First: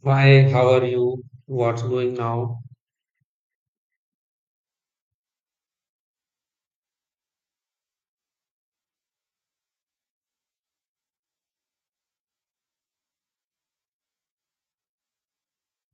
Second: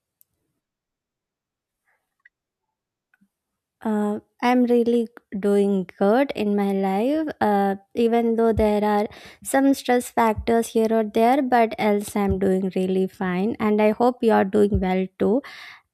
Why, how are you? What's going now? I'm really doing good in my life, even though there are some stress factors here or there, but else I'm doing really fine. And I hope you're doing well too.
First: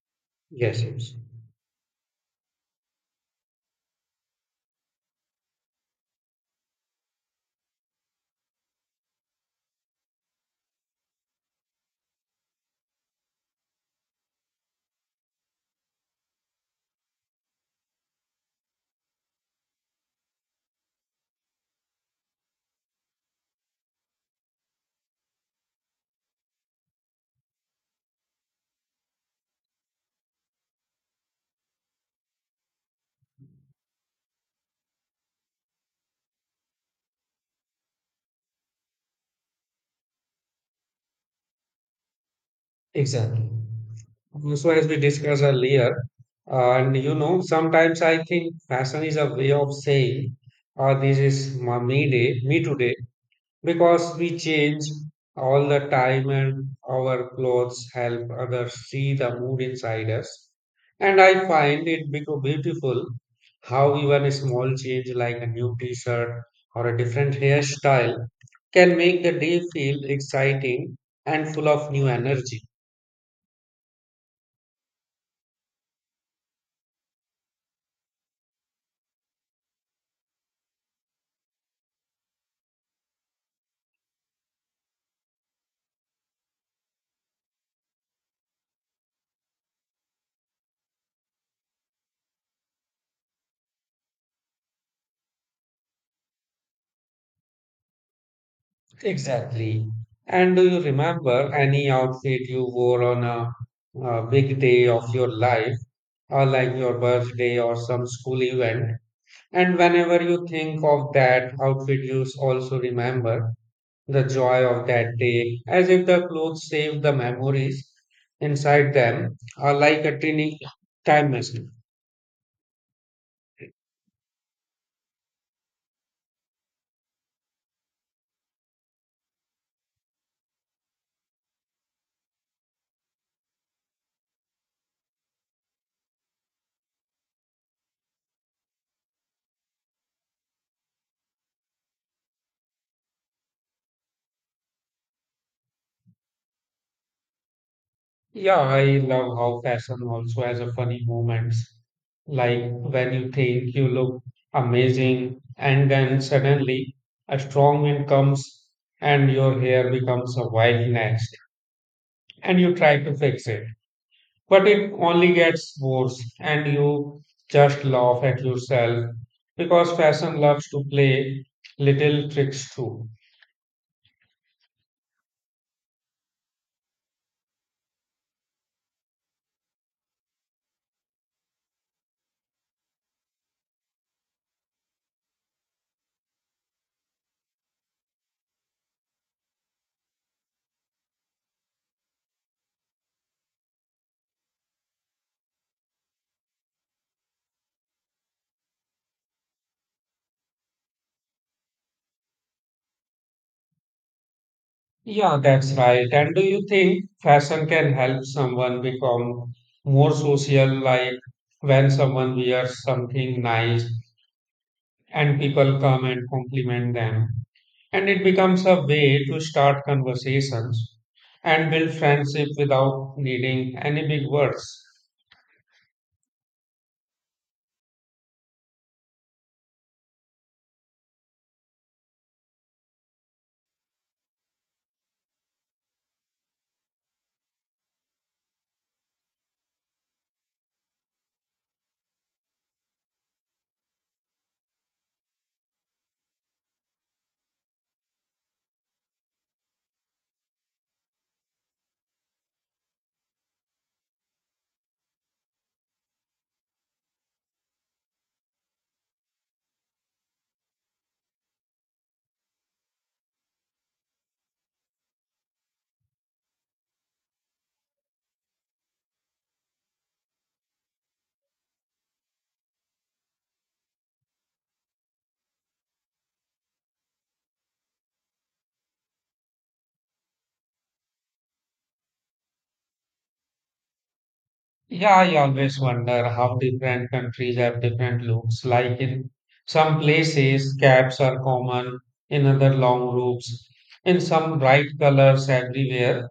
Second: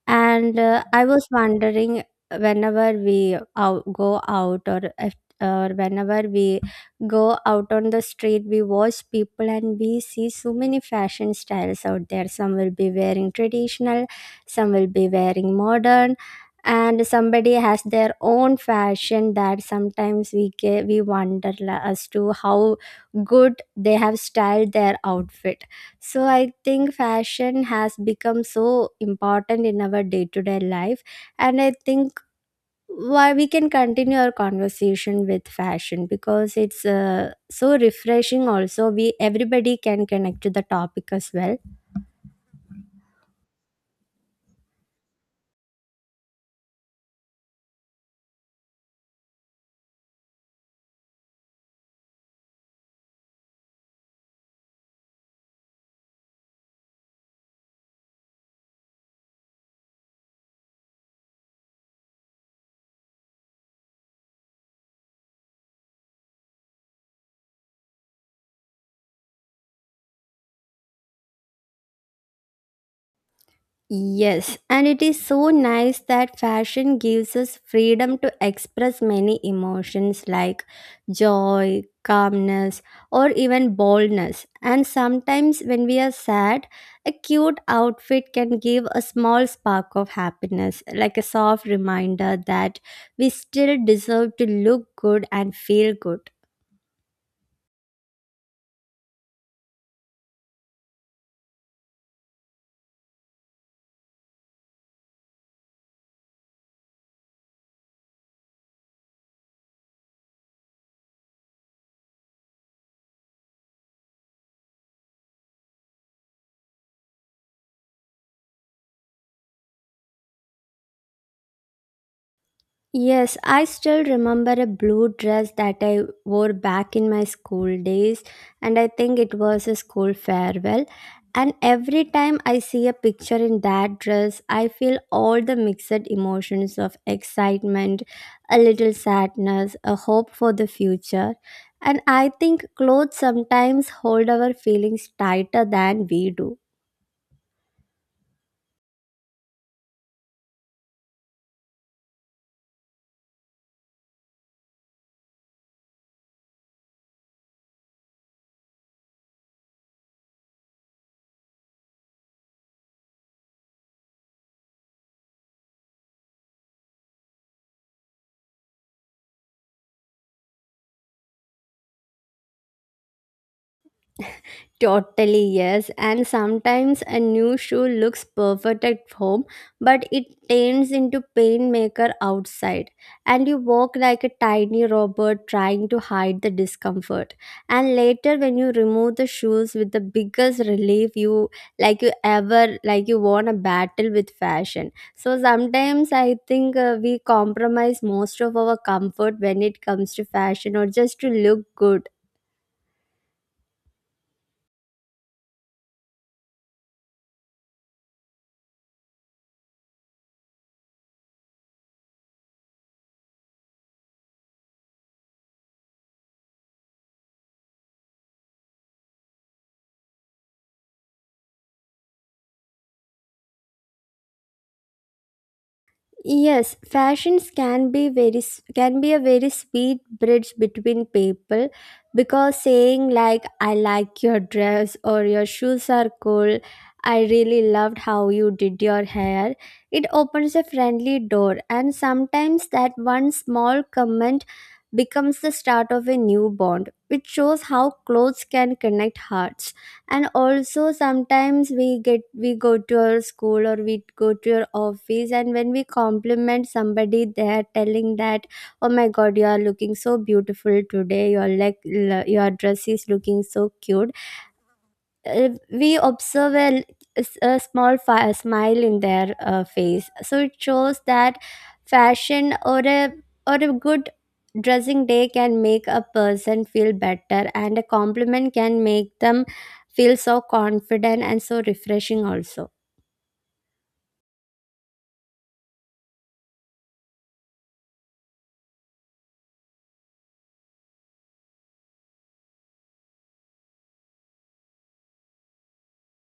And Yes, I yes, was wondering whenever we out, go out or if, or whenever we go out on the street, we watch people and we see so many fashion styles out there. Some will be wearing traditional, some will be wearing modern and somebody has their own fashion that sometimes we wonder as to how good they have styled their outfit, so I think fashion has become so important in our day to day life. And I think why we can continue our conversation with fashion, because it's so refreshing. Also, we everybody can connect to the topic as well. exactly. So, as we discussed earlier, sometimes I think fashion is a way of saying, this is my me day, me today, because we change all the time and our clothes help others see the mood inside us. And I find it become beautiful how even a small change like a new t-shirt or a different hairstyle can make the day feel exciting and full of new energy. Yes, and it is so nice that fashion gives us freedom to express many emotions like joy, calmness, or even boldness. And sometimes, when we are sad, a cute outfit can give a small spark of happiness, like a soft reminder that we still deserve to look good and feel good. Exactly. Exactly. And do you remember any outfit you wore on a big day of your life, or like your birthday or some school event, and whenever you think of that outfit, you also remember the joy of that day, as if the clothes save the memories inside them, are like a tiny time machine. Yes, I still remember a blue dress that I wore back in my school days, and I think it was a school farewell. And every time I see a picture in that dress, I feel all the mixed emotions of excitement, a little sadness, a hope for the future. And I think clothes sometimes hold our feelings tighter than we do. Yeah, I love how fashion also has a funny moments, like when you think you look amazing, and then suddenly a strong wind comes and your hair becomes a wild mess, and you try to fix it, but it only gets worse, and you just laugh at yourself because fashion loves to play little tricks too. Totally, yes. And sometimes a new shoe looks perfect at home, but it turns into pain maker outside. And you walk like a tiny robot trying to hide the discomfort. And later when you remove the shoes with the biggest relief, you like you ever like you won a battle with fashion. So sometimes I think we compromise most of our comfort when it comes to fashion or just to look good. Yeah, that's right. And do you think fashion can help someone become more social, like when someone wears something nice and people come and compliment them? And it becomes a way to start conversations and build friendship without needing any big words. Yes, fashions can can be a very sweet bridge between people, because saying like I like your dress or your shoes are cool, I really loved how you did your hair, it opens a friendly door, and sometimes that one small comment becomes the start of a new bond, which shows how clothes can connect hearts. And also, sometimes we go to our school or we go to your office and when we compliment somebody, they are telling that oh my god, you are looking so beautiful today, your leg, your dress is looking so cute. We observe a small smile in their face, so it shows that fashion or a good dressing day can make a person feel better, and a compliment can make them feel so confident and so refreshing also. Yeah, I always wonder how different countries have different looks. Like in some places, caps are common, in other, long robes, in some, bright colors everywhere,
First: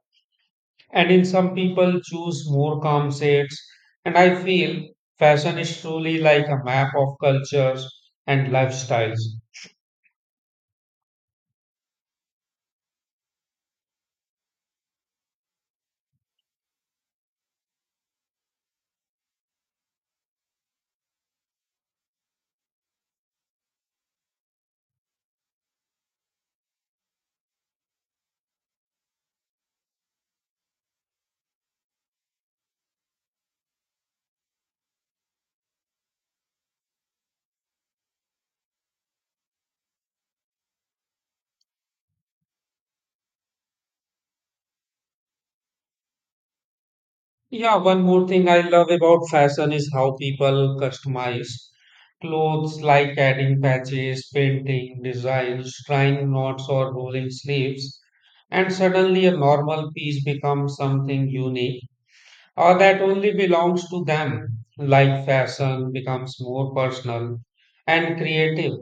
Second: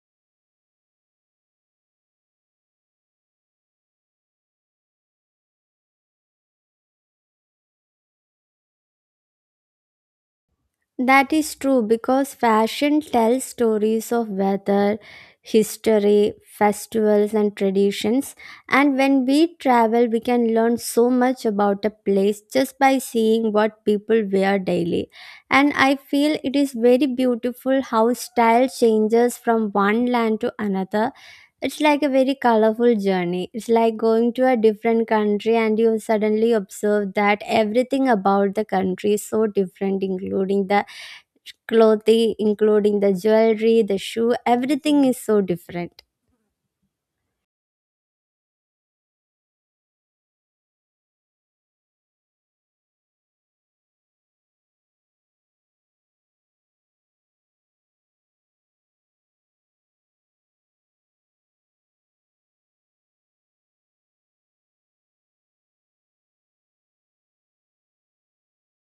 and in some, people choose more calm shades. And I feel fashion is truly like a map of cultures and lifestyles. That is true, because fashion tells stories of weather, history, festivals, and traditions. And when we travel, we can learn so much about a place just by seeing what people wear daily. And I feel it is very beautiful how style changes from one land to another. It's like a very colorful journey. It's like going to a different country and you suddenly observe that everything about the country is so different, including the clothing, including the jewelry, the shoe, everything is so different. Yeah, one more thing I love about fashion is how people customize clothes like adding patches, painting, designs, trying knots or rolling sleeves, and suddenly a normal piece becomes something unique or that only belongs to them. Like fashion becomes more personal and creative.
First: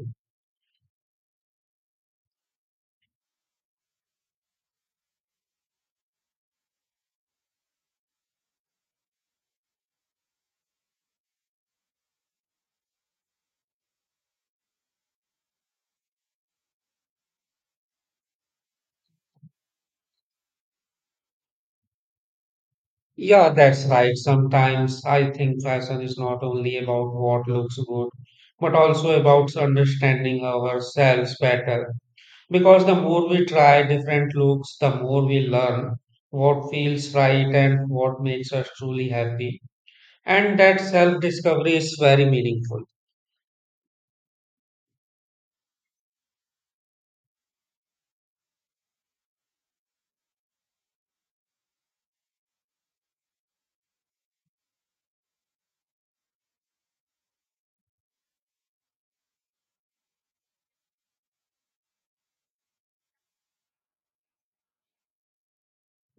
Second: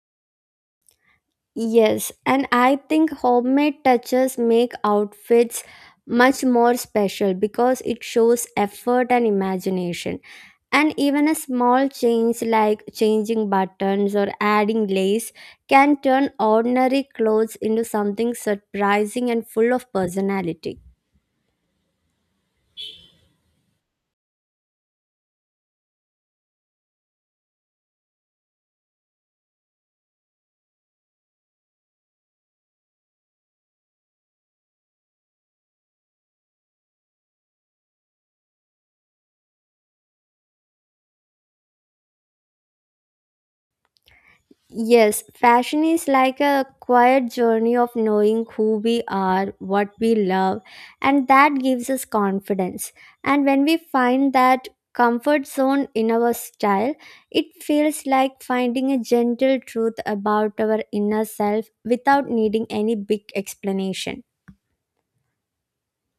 Yes, and I think homemade touches make outfits much more special because it shows effort and imagination. And even a small change like changing buttons or adding lace can turn ordinary clothes into something surprising and full of personality. Yeah, that's right. Sometimes I think fashion is not only about what looks good, but also about understanding ourselves better. Because the more we try different looks, the more we learn what feels right and what makes us truly happy. And that self discovery is very meaningful. Yes, fashion is like a quiet journey of knowing who we are, what we love, and that gives us confidence. And when we find that comfort zone in our style, it feels like finding a gentle truth about our inner self without needing any big explanation.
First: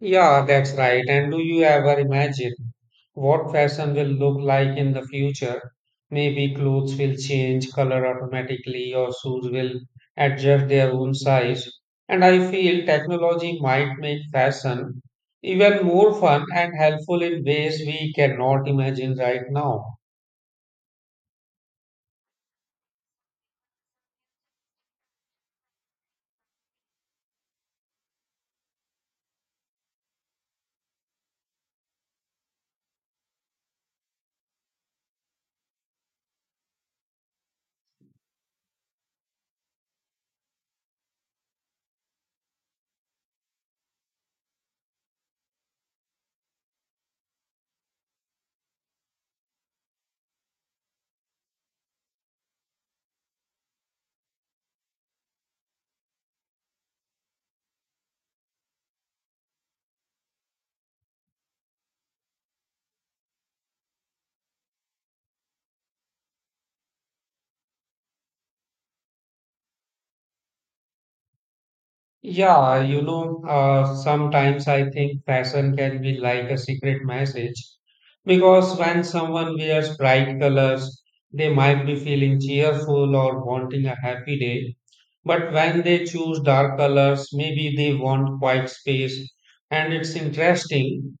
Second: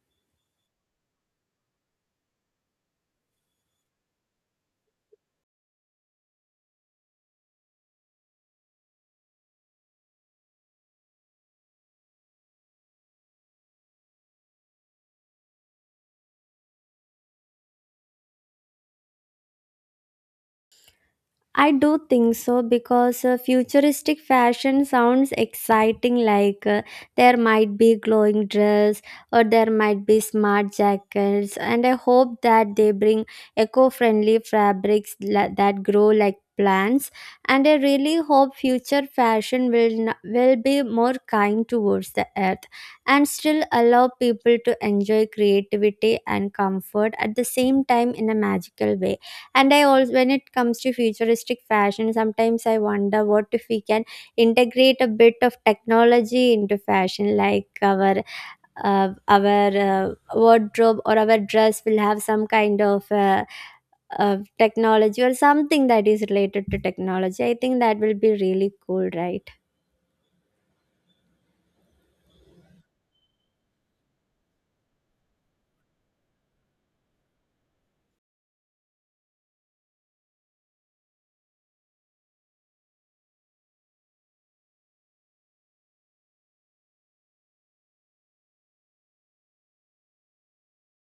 Yeah, that's right. And do you ever imagine what fashion will look like in the future? Maybe clothes will change color automatically or shoes will adjust their own size. And I feel technology might make fashion even more fun and helpful in ways we cannot imagine right now. I do think so, because futuristic fashion sounds exciting. Like, there might be glowing dress or there might be smart jackets, and I hope that they bring eco-friendly fabrics that grow like plants. And I really hope future fashion will be more kind towards the earth and still allow people to enjoy creativity and comfort at the same time in a magical way. And I also, when it comes to futuristic fashion, sometimes I wonder what if we can integrate a bit of technology into fashion, like our wardrobe or our dress will have some kind of technology or something that is related to technology. I think that will be really cool, right? Yeah, sometimes I think fashion can be like a secret message because when someone wears bright colors, they might be feeling cheerful or wanting a happy day. But when they choose dark colors, maybe they want quiet space. And it's interesting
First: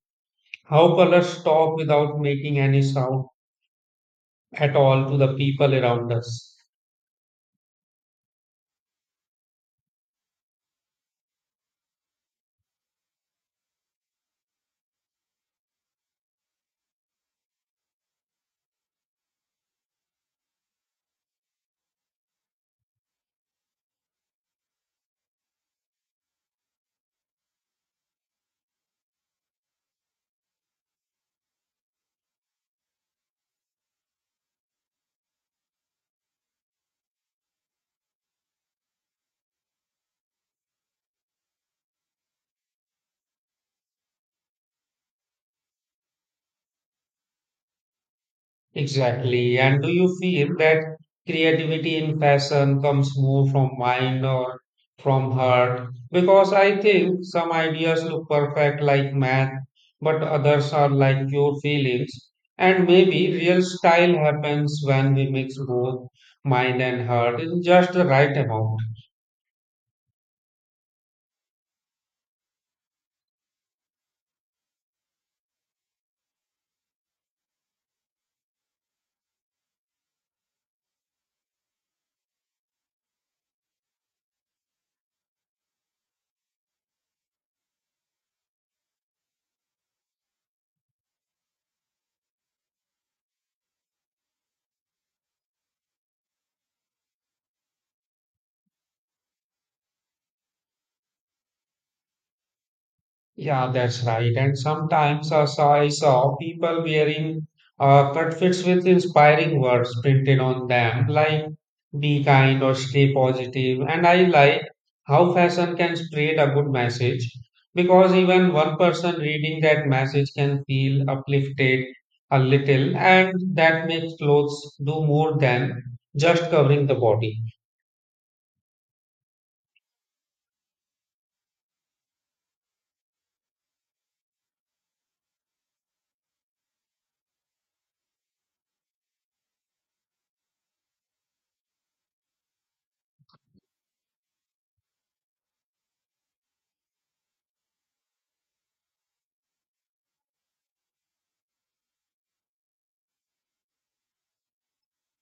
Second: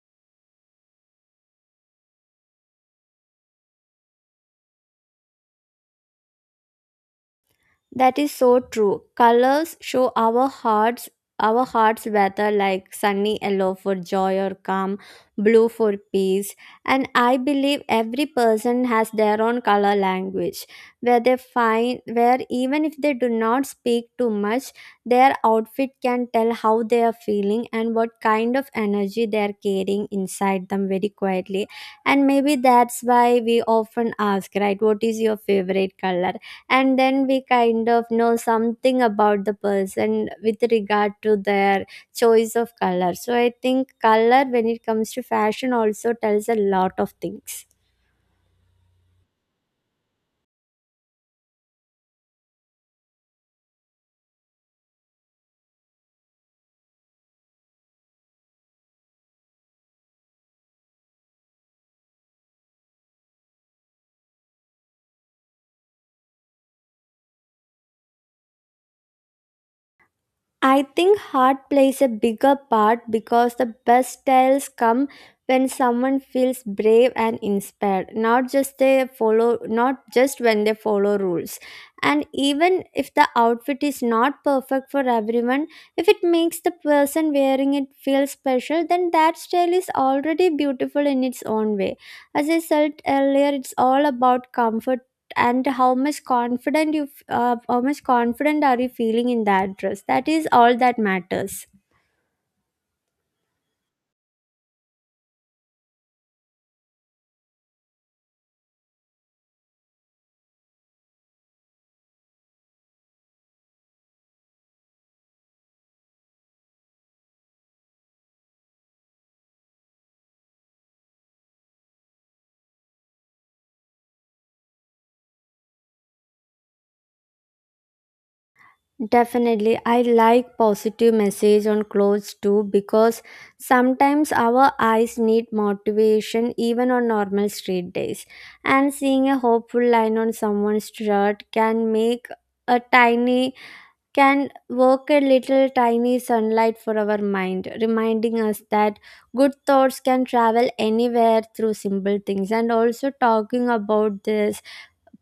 how colors talk without making any sound at all to the people around us. That is so true. Colors show our hearts better, like sunny yellow for joy or calm, blue for peace. And I believe every person has their own color language where even if they do not speak too much, their outfit can tell how they are feeling and what kind of energy they are carrying inside them very quietly. And maybe that's why we often ask, right, what is your favorite color? And then we kind of know something about the person with regard to their choice of color. So I think color, when it comes to fashion, also tells a lot of things. Exactly. And do you feel that creativity in fashion comes more from mind or from heart? Because I think some ideas look perfect like math, but others are like pure feelings. And maybe real style happens when we mix both mind and heart in just the right amount. I think heart plays a bigger part, because the best styles come when someone feels brave and inspired, not just when they follow rules. And even if the outfit is not perfect for everyone, if it makes the person wearing it feel special, then that style is already beautiful in its own way. As I said earlier, it's all about comfort and how much confident are you feeling in that dress. That is all that matters. Yeah, that's right. And sometimes I saw people wearing uh, outfits with inspiring words printed on them, like be kind or stay positive. And I like how fashion can spread a good message because even one person reading that message can feel uplifted a little, and that makes clothes do more than just covering the body. Definitely. I like positive message on clothes too, because sometimes our eyes need motivation even on normal street days. And seeing a hopeful line on someone's shirt can make a tiny can work a little tiny sunlight for our mind, reminding us that good thoughts can travel anywhere through simple things. And also, talking about this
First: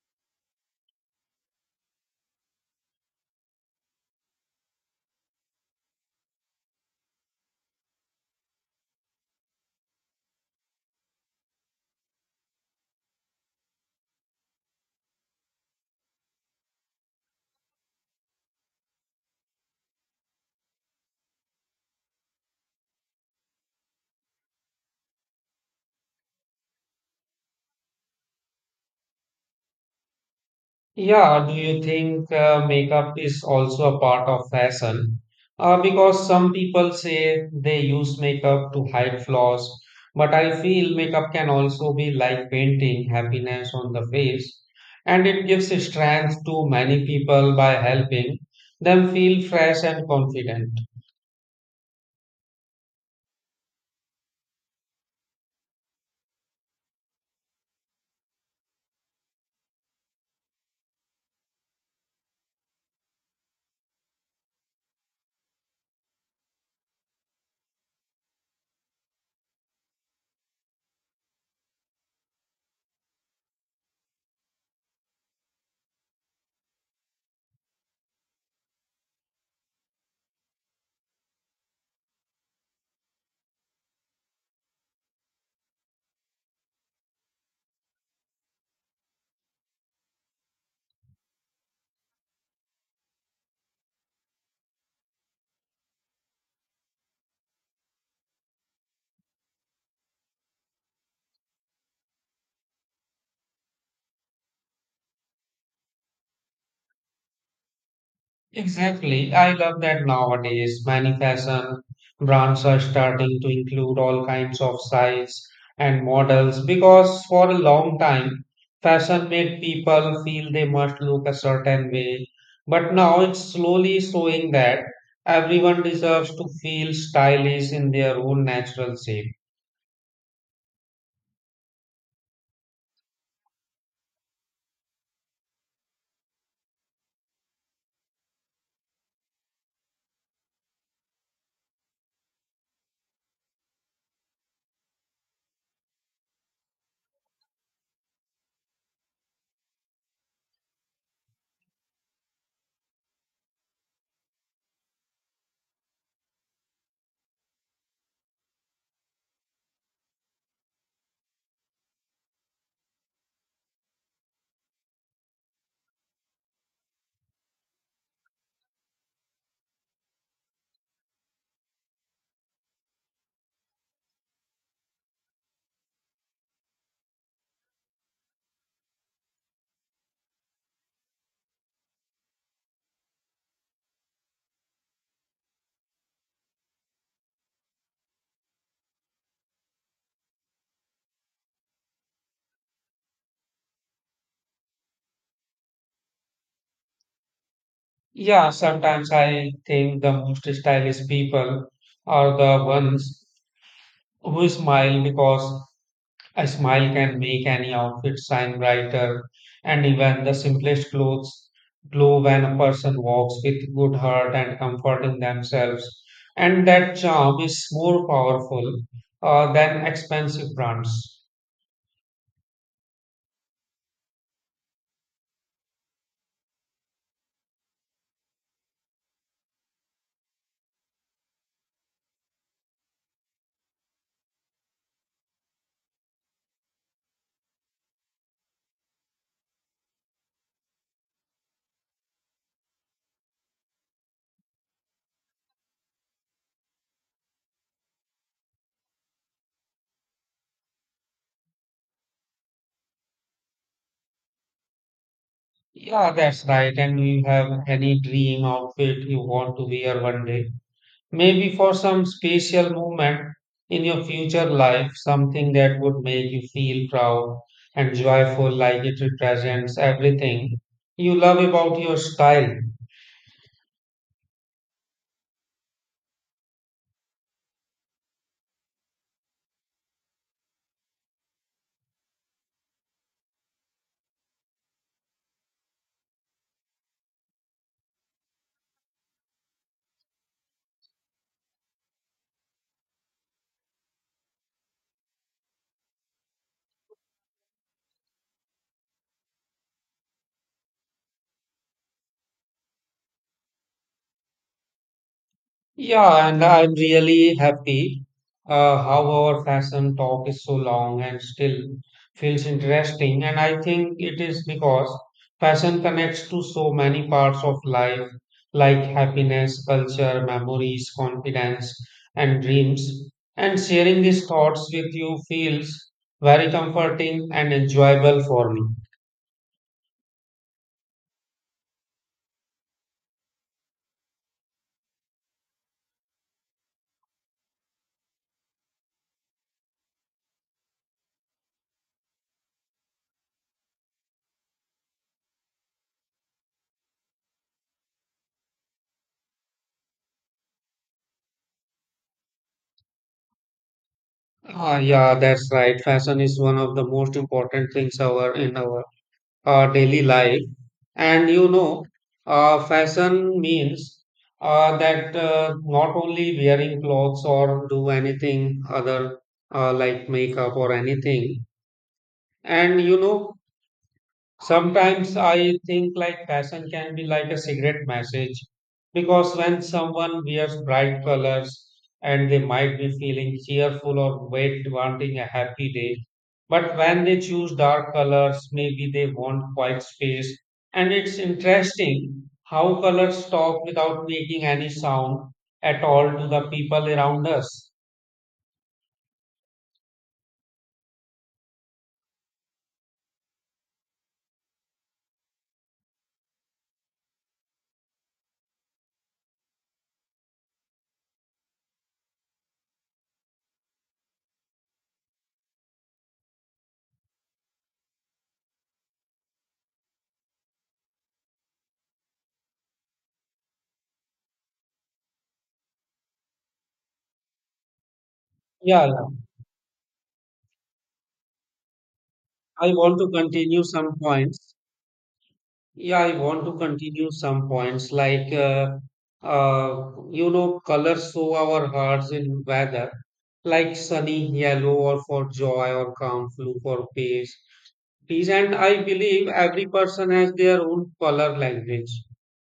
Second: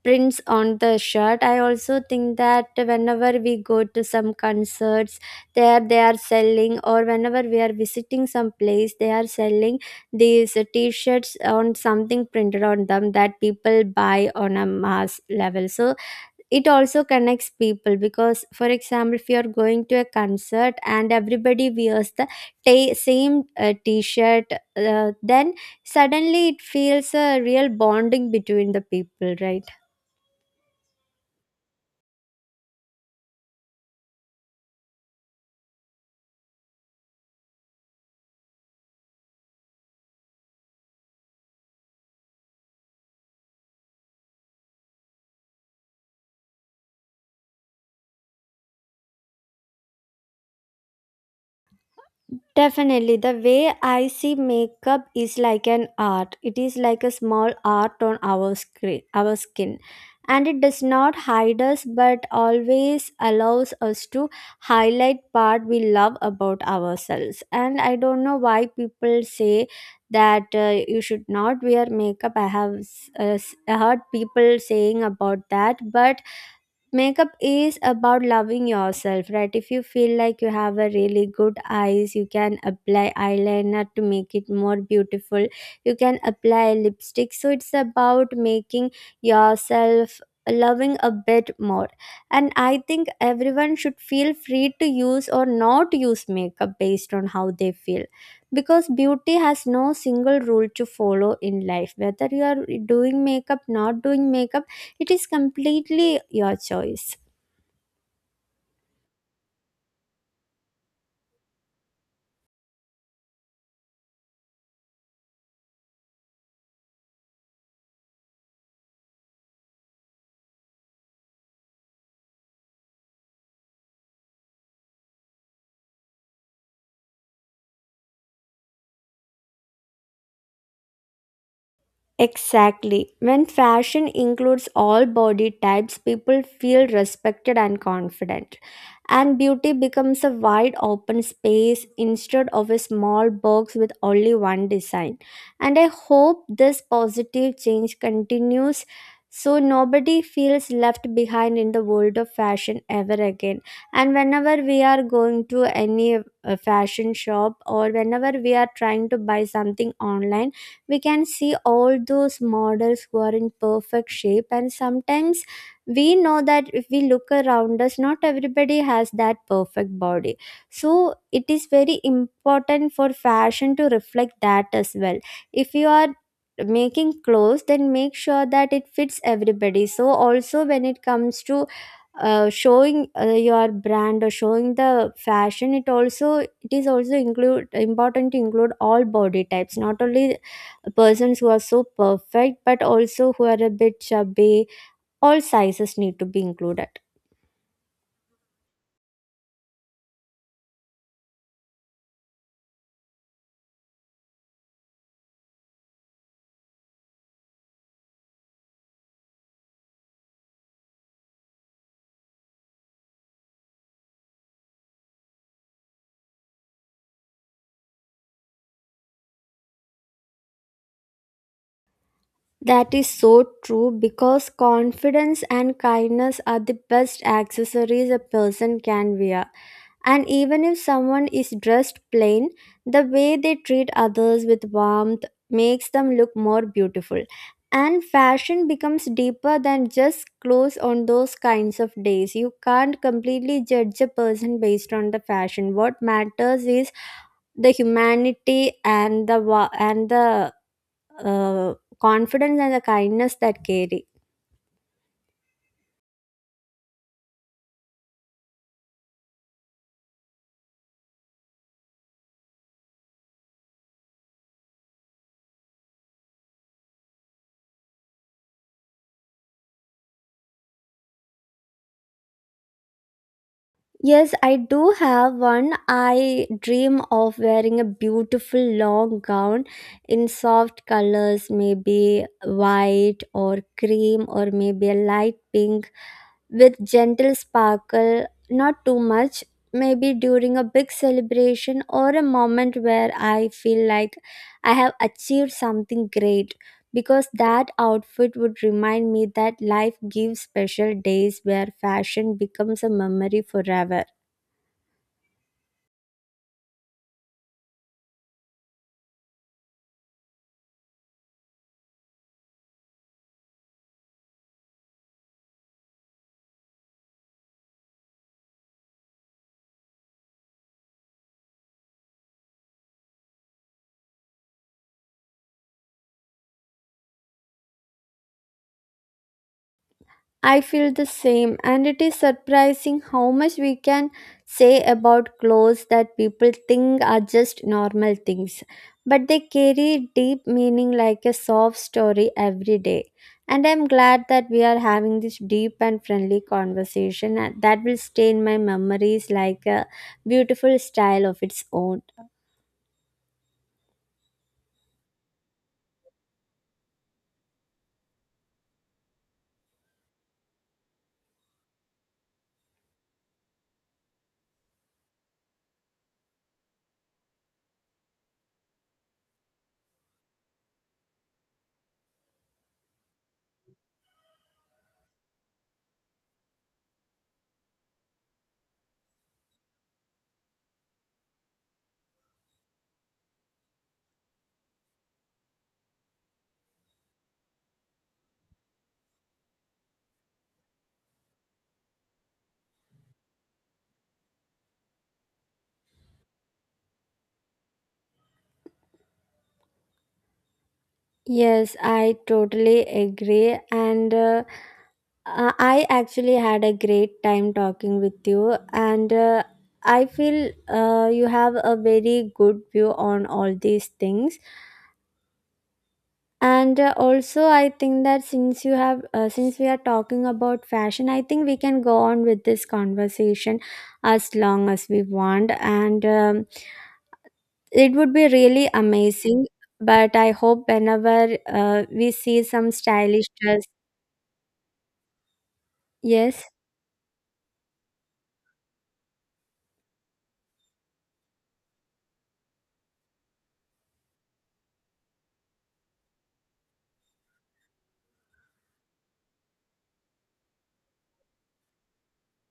prints on the shirt, I also think that whenever we go to some concerts, there they are selling, or whenever we are visiting some place, they are selling these t shirts on something printed on them that people buy on a mass level. So, it also connects people, because for example if you are going to a concert and everybody wears the same t-shirt, then suddenly it feels a real bonding between the people, right? Yeah, do you think makeup is also a part of fashion? Because some people say they use makeup to hide flaws, but I feel makeup can also be like painting happiness on the face, and it gives strength to many people by helping them feel fresh and confident. Definitely, the way I see makeup is like an art. It is like a small art on our screen, our skin, and it does not hide us, but always allows us to highlight part we love about ourselves. And I don't know why people say that you should not wear makeup. I have heard people saying about that, but makeup is about loving yourself, right? If you feel like you have a really good eyes, you can apply eyeliner to make it more beautiful. You can apply lipstick. So it's about making yourself loving a bit more. And I think everyone should feel free to use or not use makeup based on how they feel. Because beauty has no single rule to follow in life. Whether you are doing makeup, not doing makeup, it is completely your choice. Exactly. I love that nowadays many fashion brands are starting to include all kinds of sizes and models because for a long time fashion made people feel they must look a certain way. But now it's slowly showing that everyone deserves to feel stylish in their own natural shape. Exactly. When fashion includes all body types, people feel respected and confident. And beauty becomes a wide open space instead of a small box with only one design. And I hope this positive change continues so nobody feels left behind in the world of fashion ever again. And whenever we are going to any fashion shop, or whenever we are trying to buy something online, we can see all those models who are in perfect shape, and sometimes we know that if we look around us, not everybody has that perfect body. So it is very important for fashion to reflect that as well. If you are making clothes, then make sure that it fits everybody. So also, when it comes to showing your brand or showing the fashion, it is also include important to include all body types, not only persons who are so perfect but also who are a bit chubby. All sizes need to be included. Yeah, sometimes I think the most stylish people are the ones who smile because a smile can make any outfit shine brighter, and even the simplest clothes glow when a person walks with good heart and comfort in themselves. And that charm is more powerful than expensive brands. That is so true, because confidence and kindness are the best accessories a person can wear. And even if someone is dressed plain, the way they treat others with warmth makes them look more beautiful. And fashion becomes deeper than just clothes on those kinds of days. You can't completely judge a person based on the fashion. What matters is the humanity and the uh, confidence and the kindness that carry. Yeah, that's right. And you have any dream outfit you want to wear one day? Maybe for some special moment in your future life, something that would make you feel proud and joyful, like it represents everything you love about your style. Yes, I do have one. I dream of wearing a beautiful long gown in soft colors, maybe white or cream or maybe a light pink, with gentle sparkle, not too much. Maybe during a big celebration or a moment where I feel like I have achieved something great, because that outfit would remind me that life gives special days where fashion becomes a memory forever. Yeah, and I'm really happy how our fashion talk is so long and still feels interesting. And I think it is because fashion connects to so many parts of life, like happiness, culture, memories, confidence, and dreams. And sharing these thoughts with you feels very comforting and enjoyable for me. I feel the same, and it is surprising how much we can say about clothes that people think are just normal things, but they carry deep meaning like a soft story every day. And I'm glad that we are having this deep and friendly conversation and that will stay in my memories like a beautiful style of its own. Ah, yeah, that's right. Fashion is one of the most important things our in our daily life. And you know, fashion means that not only wearing clothes or do anything other like makeup or anything. And you know, sometimes I think like fashion can be like a cigarette message because when someone wears bright colors and they might be feeling cheerful or wait wanting a happy day, but when they choose dark colors, maybe they want quiet space. And it's interesting how colors talk without making any sound at all to the people around us. Yes, I totally agree. And I actually had a great time talking with you. And I feel you have a very good view on all these things. And also, I think that since we are talking about fashion, I think we can go on with this conversation as long as we want. And it would be really Yeah, yeah. amazing, but I hope whenever we see I some want to stylish continue dress, some points. Yeah, I yes, want to continue some points like, you know, colors show our hearts in weather, like sunny yellow or for joy or calm blue for peace. Peace, and I believe every person has their own color language,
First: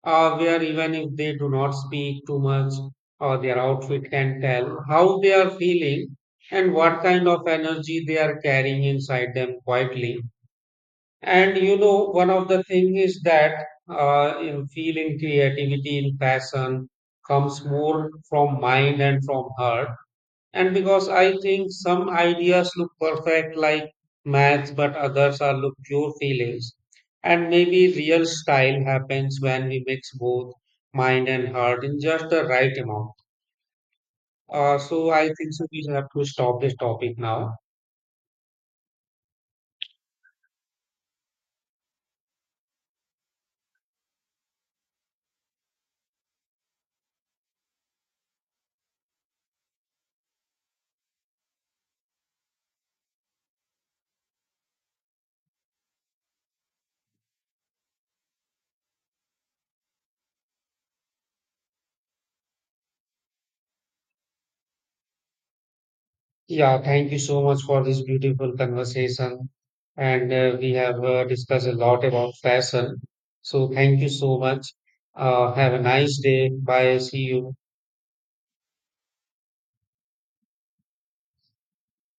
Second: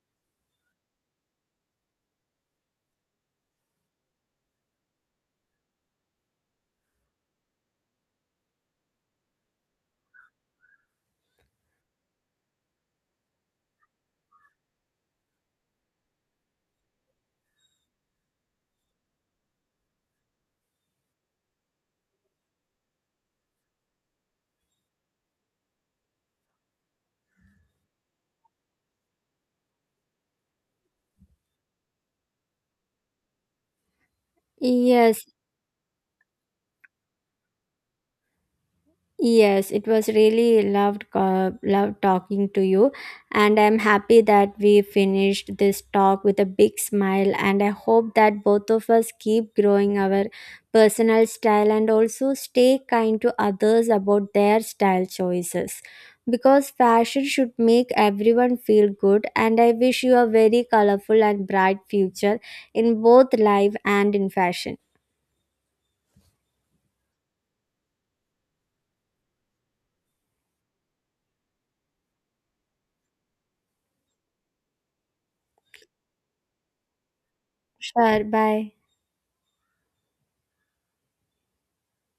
where even if they do not speak too much, or their outfit can tell how they are feeling and what kind of energy they are carrying inside them quietly. And you know, one of the thing is that in feeling creativity in passion comes more from mind and from heart. And because I think some ideas look perfect like maths, but others are look pure feelings. And maybe real style happens when we mix both mind and heart in just the right amount. So yes, I think so we have to stop this topic now. yes. It was really loved talking to you, and I'm happy that we finished this talk with a big smile, and I hope that both of us keep growing our personal style and also stay kind to others about their style choices, because fashion should make everyone feel good. And I wish you a very colorful and bright future in both life and in fashion. Yeah, thank you so much for this beautiful conversation. And we have discussed a lot about fashion. So, thank you so much. Have a nice day. Bye. See you. Sure, bye.